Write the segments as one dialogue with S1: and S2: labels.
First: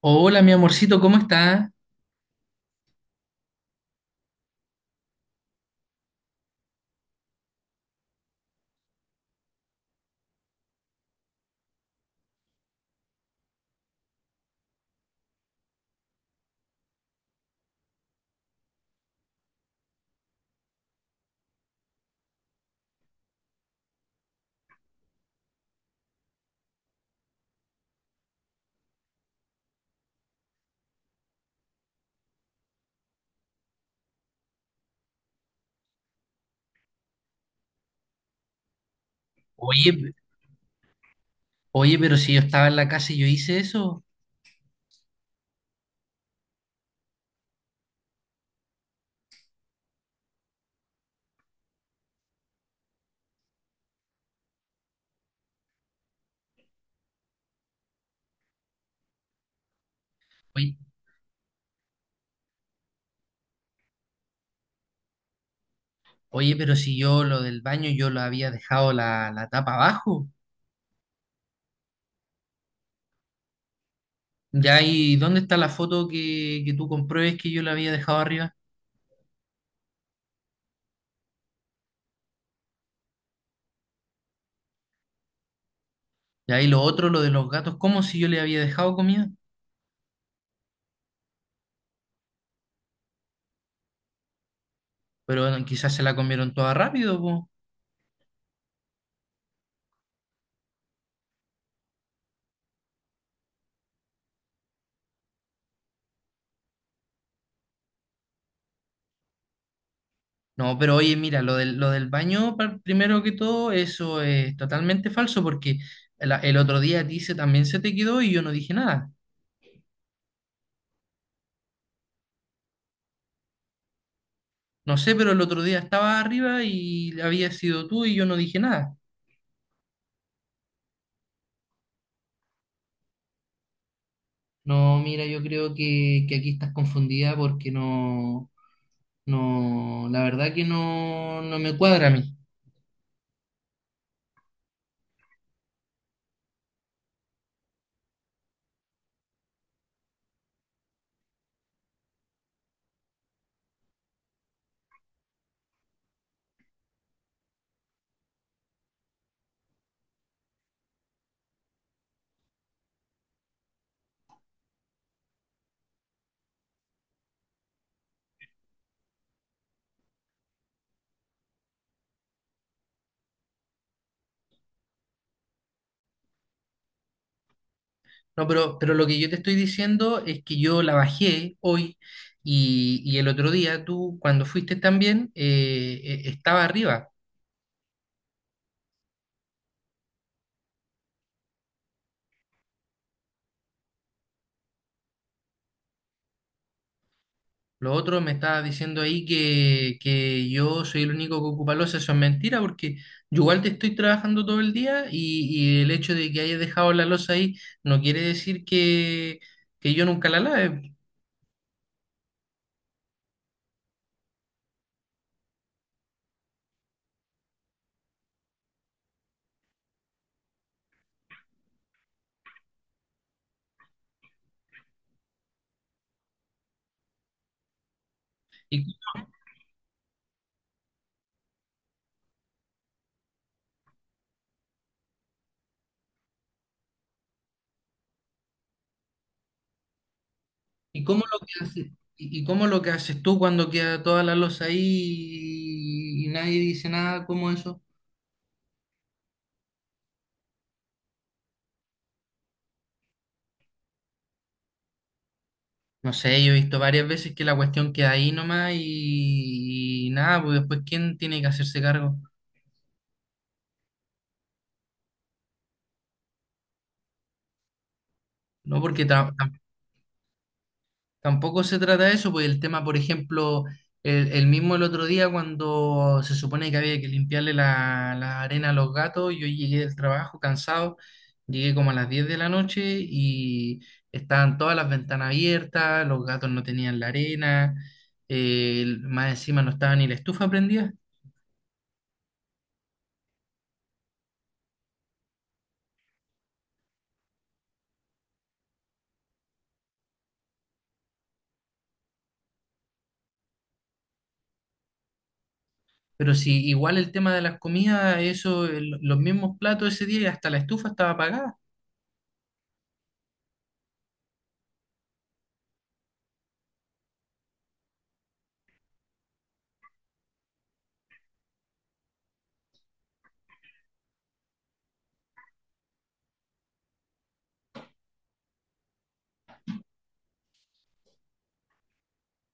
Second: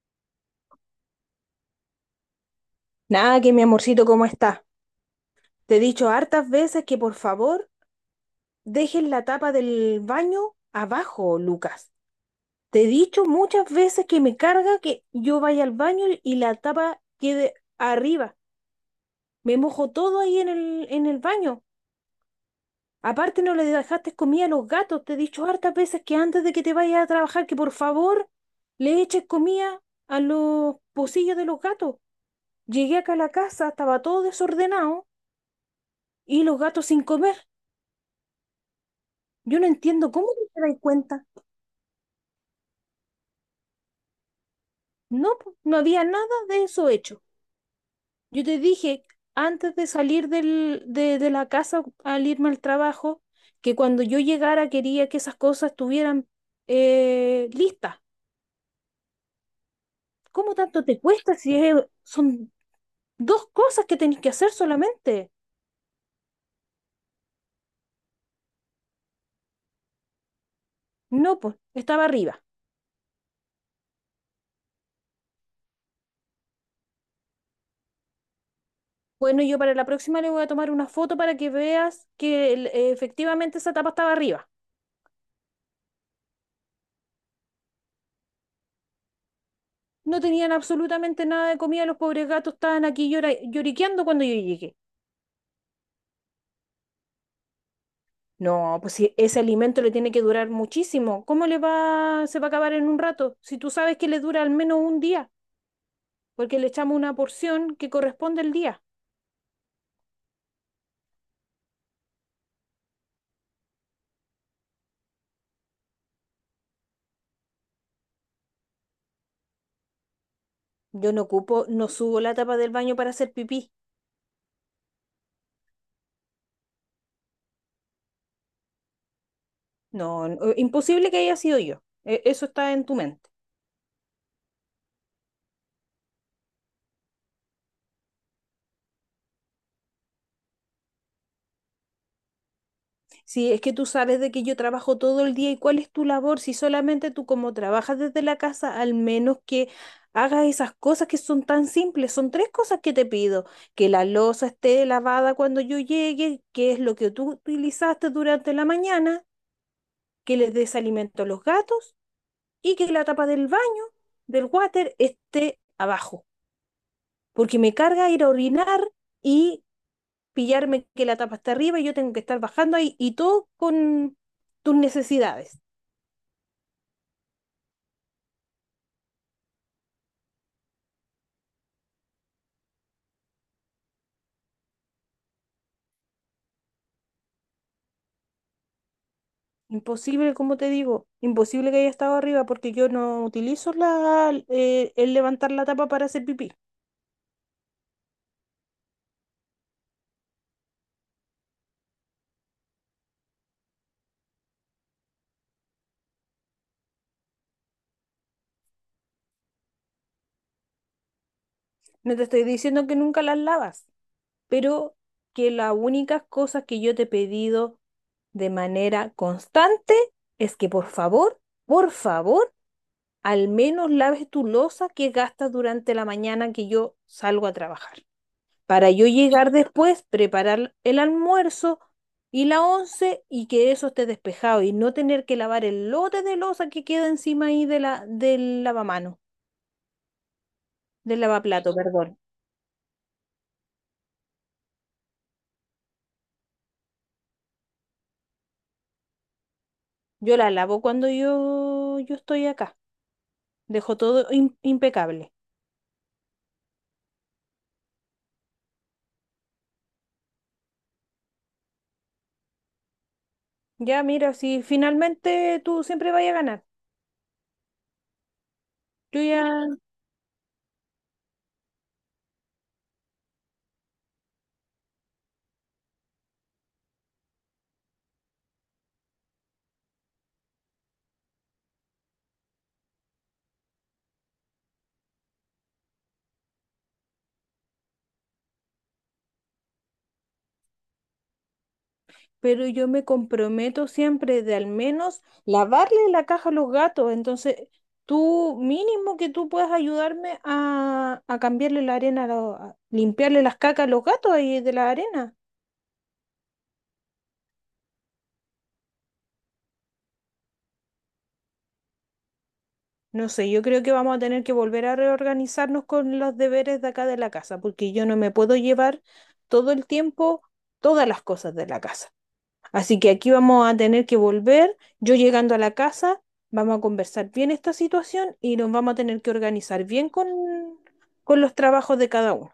S1: Hola, mi amorcito, ¿cómo está?
S2: Nada, que mi amorcito, ¿cómo está? Te he dicho hartas veces que por favor dejes la tapa del baño abajo, Lucas. Te he dicho muchas veces que me carga que yo vaya al baño y la tapa quede arriba. Me mojo todo ahí en el baño. Aparte no le dejaste comida a los gatos. Te he dicho hartas veces que antes de que te vayas a trabajar, que por favor le eches comida a los pocillos de los gatos. Llegué acá a la casa, estaba todo desordenado y los gatos sin comer. Yo no
S1: Oye,
S2: entiendo
S1: pe-
S2: cómo no te das cuenta.
S1: Oye, pero si yo estaba en la casa y yo hice eso.
S2: No, po, no había nada de eso hecho. Yo te dije antes de salir de la casa al irme al trabajo que cuando yo llegara quería que esas cosas estuvieran listas. ¿Cómo
S1: Oye,
S2: tanto te cuesta si son dos cosas que tenés que hacer solamente?
S1: oye, pero si yo lo del baño, yo lo había dejado la tapa abajo.
S2: No, pues estaba arriba.
S1: Ya, ¿y dónde está la foto que tú compruebes que yo la había dejado arriba?
S2: Bueno, yo para la próxima le voy a tomar una foto para que veas que efectivamente esa tapa estaba arriba.
S1: Ya, y lo otro, lo de los gatos, ¿cómo si yo le había dejado comida?
S2: No tenían absolutamente nada de comida, los pobres gatos estaban aquí lloriqueando cuando yo llegué.
S1: Pero bueno, quizás se la comieron toda rápido, po.
S2: No, pues si ese alimento le tiene que durar muchísimo, ¿cómo se va a acabar en un rato? Si tú sabes que le dura al menos un día, porque le echamos una porción que corresponde al día.
S1: No, pero oye, mira, lo del baño, primero que todo, eso es totalmente falso porque el otro día a ti también se te quedó y yo no dije nada.
S2: Yo no ocupo, no subo la tapa del baño para hacer pipí.
S1: No sé, pero el otro día estaba arriba y había sido tú y yo no dije nada.
S2: No, no, imposible que haya sido yo. Eso está en tu mente.
S1: No, mira, yo creo que aquí estás confundida porque no, la verdad que no me cuadra a mí.
S2: Si es que tú sabes de que yo trabajo todo el día y cuál es tu labor. Si solamente tú como trabajas desde la casa, al menos que hagas esas cosas que son tan simples. Son tres cosas que te pido. Que la loza esté lavada cuando yo llegue, que es lo que tú utilizaste durante la mañana, que les des alimento a los gatos y que la tapa del baño, del water, esté abajo. Porque me carga ir a orinar y pillarme que la tapa está arriba y yo tengo que estar bajando ahí y todo con tus necesidades.
S1: No, pero lo que yo te estoy diciendo es que yo la bajé hoy y el otro día tú, cuando fuiste también, estaba arriba.
S2: Imposible, como te digo, imposible que haya estado arriba porque yo no utilizo el levantar la tapa para hacer pipí.
S1: Lo otro me estaba diciendo ahí que yo soy el único que ocupa losa, eso es mentira porque yo igual te estoy trabajando todo el día y el hecho de que hayas dejado la losa ahí no quiere decir que yo nunca la lave.
S2: No te estoy diciendo que nunca las lavas, pero que las únicas cosas que yo te he pedido de manera constante es que por favor, al menos laves tu loza que gastas durante la mañana que yo salgo a trabajar,
S1: ¿Y,
S2: para yo llegar después, preparar el almuerzo y la once y que eso esté despejado y no tener que lavar el lote de losa que queda encima ahí del lavamano,
S1: y
S2: del
S1: cómo lo que
S2: lavaplato,
S1: haces,
S2: perdón.
S1: y cómo lo que haces tú cuando queda toda la losa ahí y nadie dice nada como eso?
S2: Yo la lavo cuando yo estoy acá. Dejo todo impecable.
S1: No sé, yo he visto varias veces que la cuestión queda ahí nomás y nada, pues después ¿quién tiene que hacerse cargo?
S2: Ya, mira, si finalmente tú siempre vayas a ganar.
S1: No, porque
S2: Yo
S1: ta-
S2: ya,
S1: Tampoco se trata de eso, pues el tema, por ejemplo, el mismo el otro día cuando se supone que había que limpiarle la arena a los gatos, yo llegué del trabajo cansado, llegué como a las 10 de la noche y estaban todas las ventanas abiertas, los gatos no tenían la arena, más encima no estaba ni la estufa prendida,
S2: pero yo me comprometo siempre de al menos lavarle la caja a los gatos. Entonces, tú mínimo que tú puedas ayudarme a cambiarle la arena, a limpiarle las cacas a los gatos ahí de la arena.
S1: pero sí, igual el tema de las comidas, eso, los mismos platos ese día y hasta la estufa estaba apagada.
S2: No sé, yo creo que vamos a tener que volver a reorganizarnos con los deberes de acá de la casa, porque yo no me puedo llevar todo el tiempo todas las cosas de la casa. Así que aquí vamos a tener que volver. Yo llegando a la casa, vamos a conversar bien esta situación y nos vamos a tener que organizar bien con los trabajos de cada uno.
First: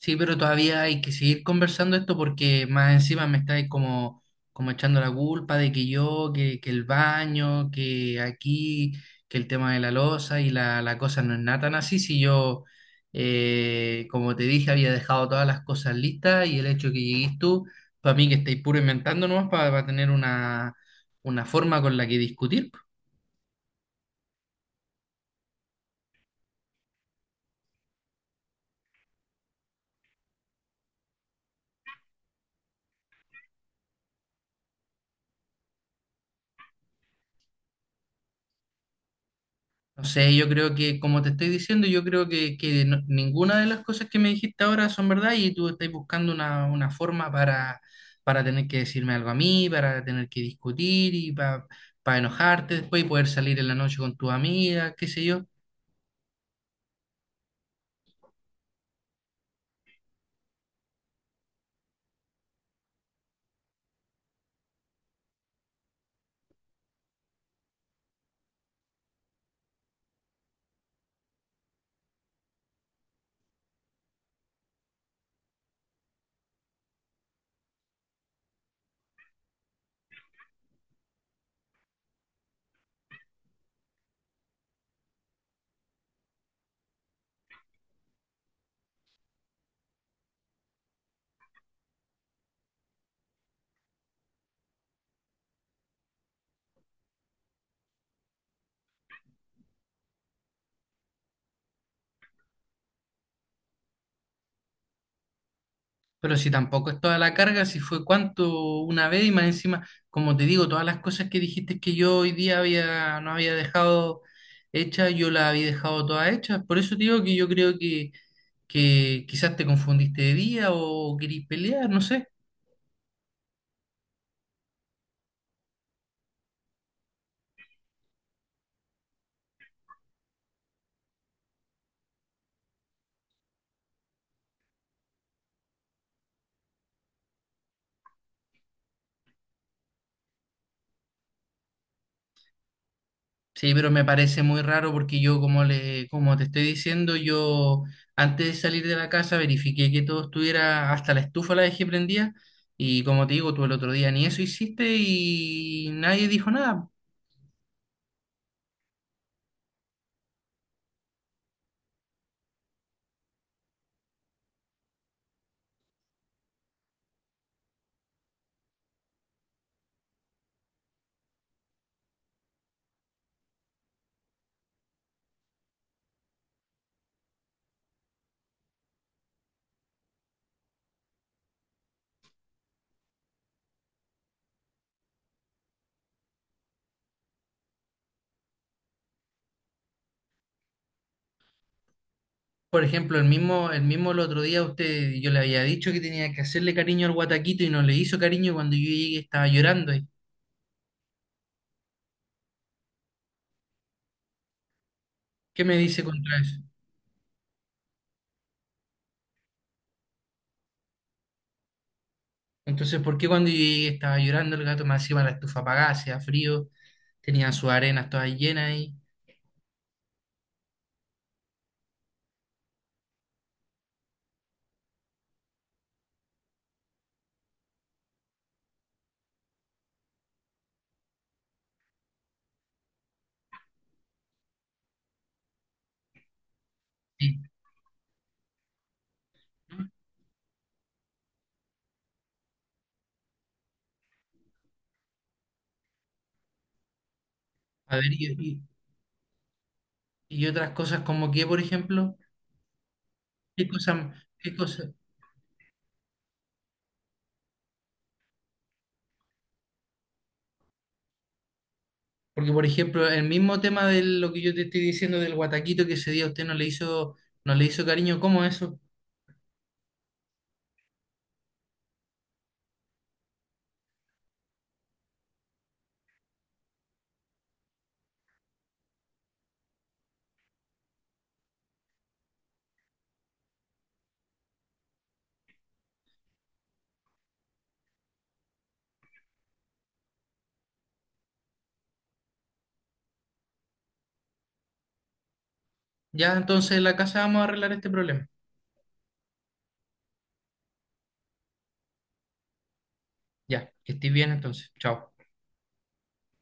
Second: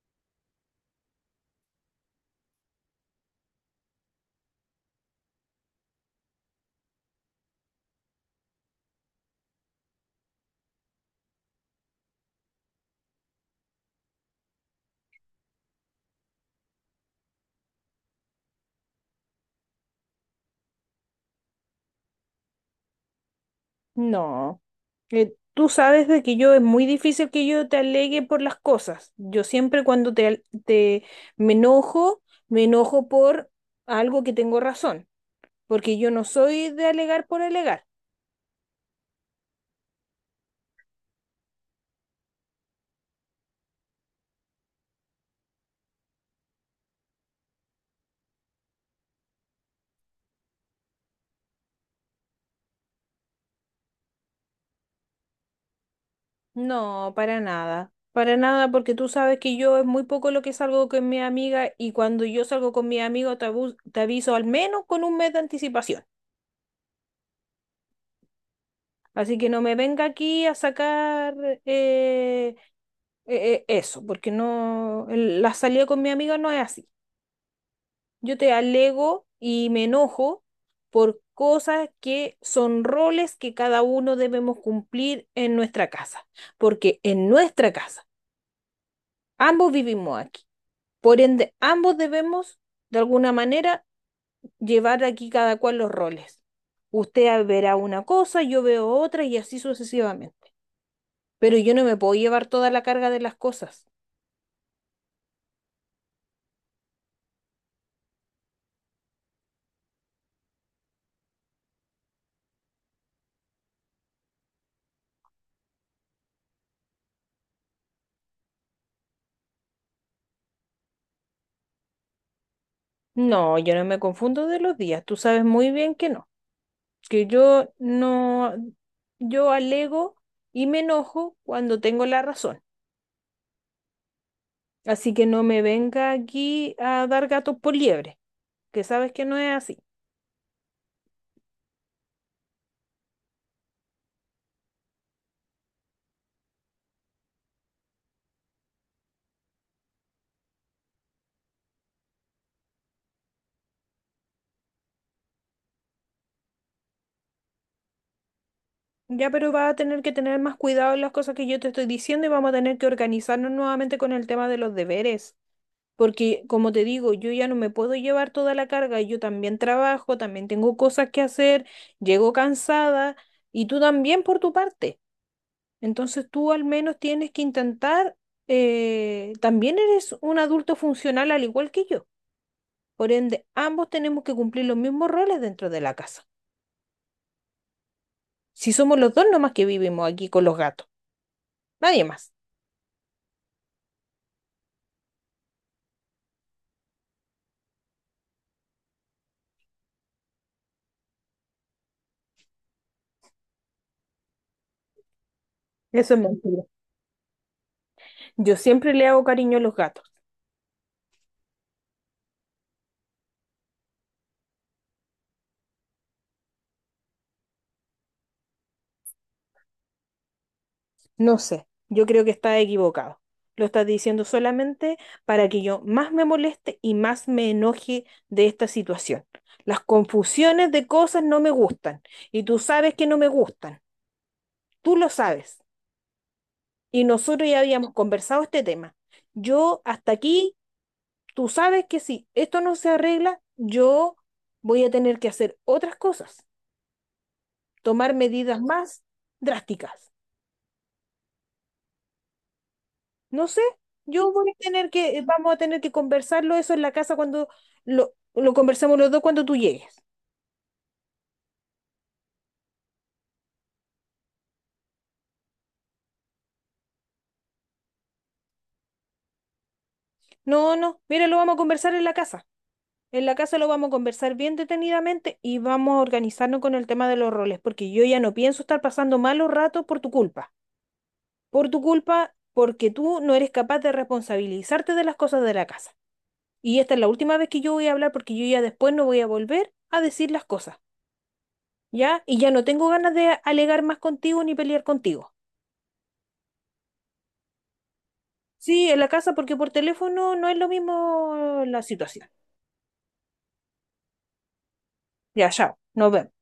S1: Sí, pero todavía hay que seguir conversando esto porque más encima me estáis como, como echando la culpa de que yo, que el baño, que aquí, que el tema de la loza y la cosa no es nada tan así. Si yo, como te dije, había dejado todas las cosas listas y el hecho que llegues tú, para mí que estáis puro inventando nomás para tener una forma con la que discutir.
S2: No, tú sabes de que yo es muy difícil que yo te alegue por las cosas. Yo siempre cuando te, al- te me enojo, me enojo por algo que tengo razón, porque yo no soy de alegar por alegar.
S1: No sé, yo creo que, como te estoy diciendo, yo creo que ninguna de las cosas que me dijiste ahora son verdad y tú estás buscando una forma para tener que decirme algo a mí, para tener que discutir y para enojarte después y poder salir en la noche con tu amiga, qué sé yo.
S2: No, para nada. Para nada, porque tú sabes que yo es muy poco lo que salgo con mi amiga y cuando yo salgo con mi amigo te aviso al menos con un mes de anticipación. Así que no me venga aquí a sacar eh, eh, eso, porque no, la salida con mi amiga no es así. Yo te alego y me enojo por cosas que son roles que cada uno debemos cumplir en nuestra casa, porque en nuestra casa ambos vivimos aquí. Por ende, ambos debemos, de alguna manera, llevar aquí cada cual los roles. Usted verá una cosa, yo veo otra y así sucesivamente. Pero yo no me puedo llevar toda la carga de las cosas.
S1: Pero si tampoco es toda la carga, si fue cuánto una vez y más encima, como te digo, todas las cosas que dijiste que yo hoy día no había dejado hechas, yo las había dejado todas hechas. Por eso te digo que yo creo que quizás te confundiste de día o querís pelear, no sé.
S2: No, yo no me confundo de los días. Tú sabes muy bien que no. Que yo no, yo alego y me enojo cuando tengo la razón. Así que no me venga aquí a dar gatos por liebre, que sabes que no es así.
S1: Sí, pero me parece muy raro porque yo, como te estoy diciendo, yo antes de salir de la casa verifiqué que todo estuviera, hasta la estufa la dejé prendida y como te digo, tú el otro día ni eso hiciste y nadie dijo nada.
S2: Ya, pero va a tener que tener más cuidado en las cosas que yo te estoy diciendo y vamos a tener que organizarnos nuevamente con el tema de los deberes. Porque, como te digo, yo ya no me puedo llevar toda la carga. Yo también trabajo, también tengo cosas que hacer, llego cansada y tú también por tu parte. Entonces tú al menos tienes que intentar, también eres un adulto funcional al igual que yo. Por ende, ambos tenemos que cumplir los mismos roles dentro de la casa. Si somos los dos nomás que vivimos aquí con los gatos, nadie más.
S1: Por ejemplo, el mismo el otro día usted, yo le había dicho que tenía que hacerle cariño al guataquito y no le hizo cariño y cuando yo llegué estaba llorando. ¿Qué me dice
S2: Eso es
S1: contra eso?
S2: mentira. Yo siempre le hago cariño a los gatos.
S1: Entonces, ¿por qué cuando yo llegué estaba llorando el gato? Más encima la estufa apagada, hacía frío, tenía sus arenas todas llenas ahí,
S2: No sé, yo creo que está equivocado. Lo estás diciendo solamente para que yo más me moleste y más me enoje de esta situación. Las confusiones de cosas no me gustan y tú sabes que no me gustan. Tú lo sabes. Y
S1: y-
S2: nosotros ya habíamos conversado este tema. Yo hasta aquí, tú sabes que si esto no se arregla, yo voy a tener que hacer otras cosas,
S1: a ver,
S2: tomar
S1: y,
S2: medidas más drásticas.
S1: y- y otras cosas como que, por ejemplo,
S2: No sé, yo voy
S1: ¿qué
S2: a
S1: cosas?
S2: tener que, vamos a tener que conversarlo eso en la casa cuando lo conversemos los dos cuando tú llegues.
S1: Porque, por ejemplo, el mismo tema de lo que yo te estoy diciendo del guataquito que ese día usted no le hizo cariño, ¿cómo eso?
S2: No, no, mira, lo vamos a conversar en la casa. En la casa lo vamos a conversar bien detenidamente y vamos a organizarnos con el tema de los roles, porque yo ya no pienso estar pasando malos ratos por tu culpa. Por tu culpa, porque tú no eres capaz de responsabilizarte de las cosas de la casa. Y esta es la última vez que yo voy a hablar porque yo ya después no voy a volver a decir las cosas, ¿ya? Y ya no tengo ganas de alegar más contigo ni pelear contigo.
S1: Ya, entonces en la casa vamos a arreglar este problema.
S2: Sí, en la casa porque por teléfono no es lo mismo la situación.
S1: Ya, que estés bien entonces. Chao.
S2: Ya, chao, nos vemos.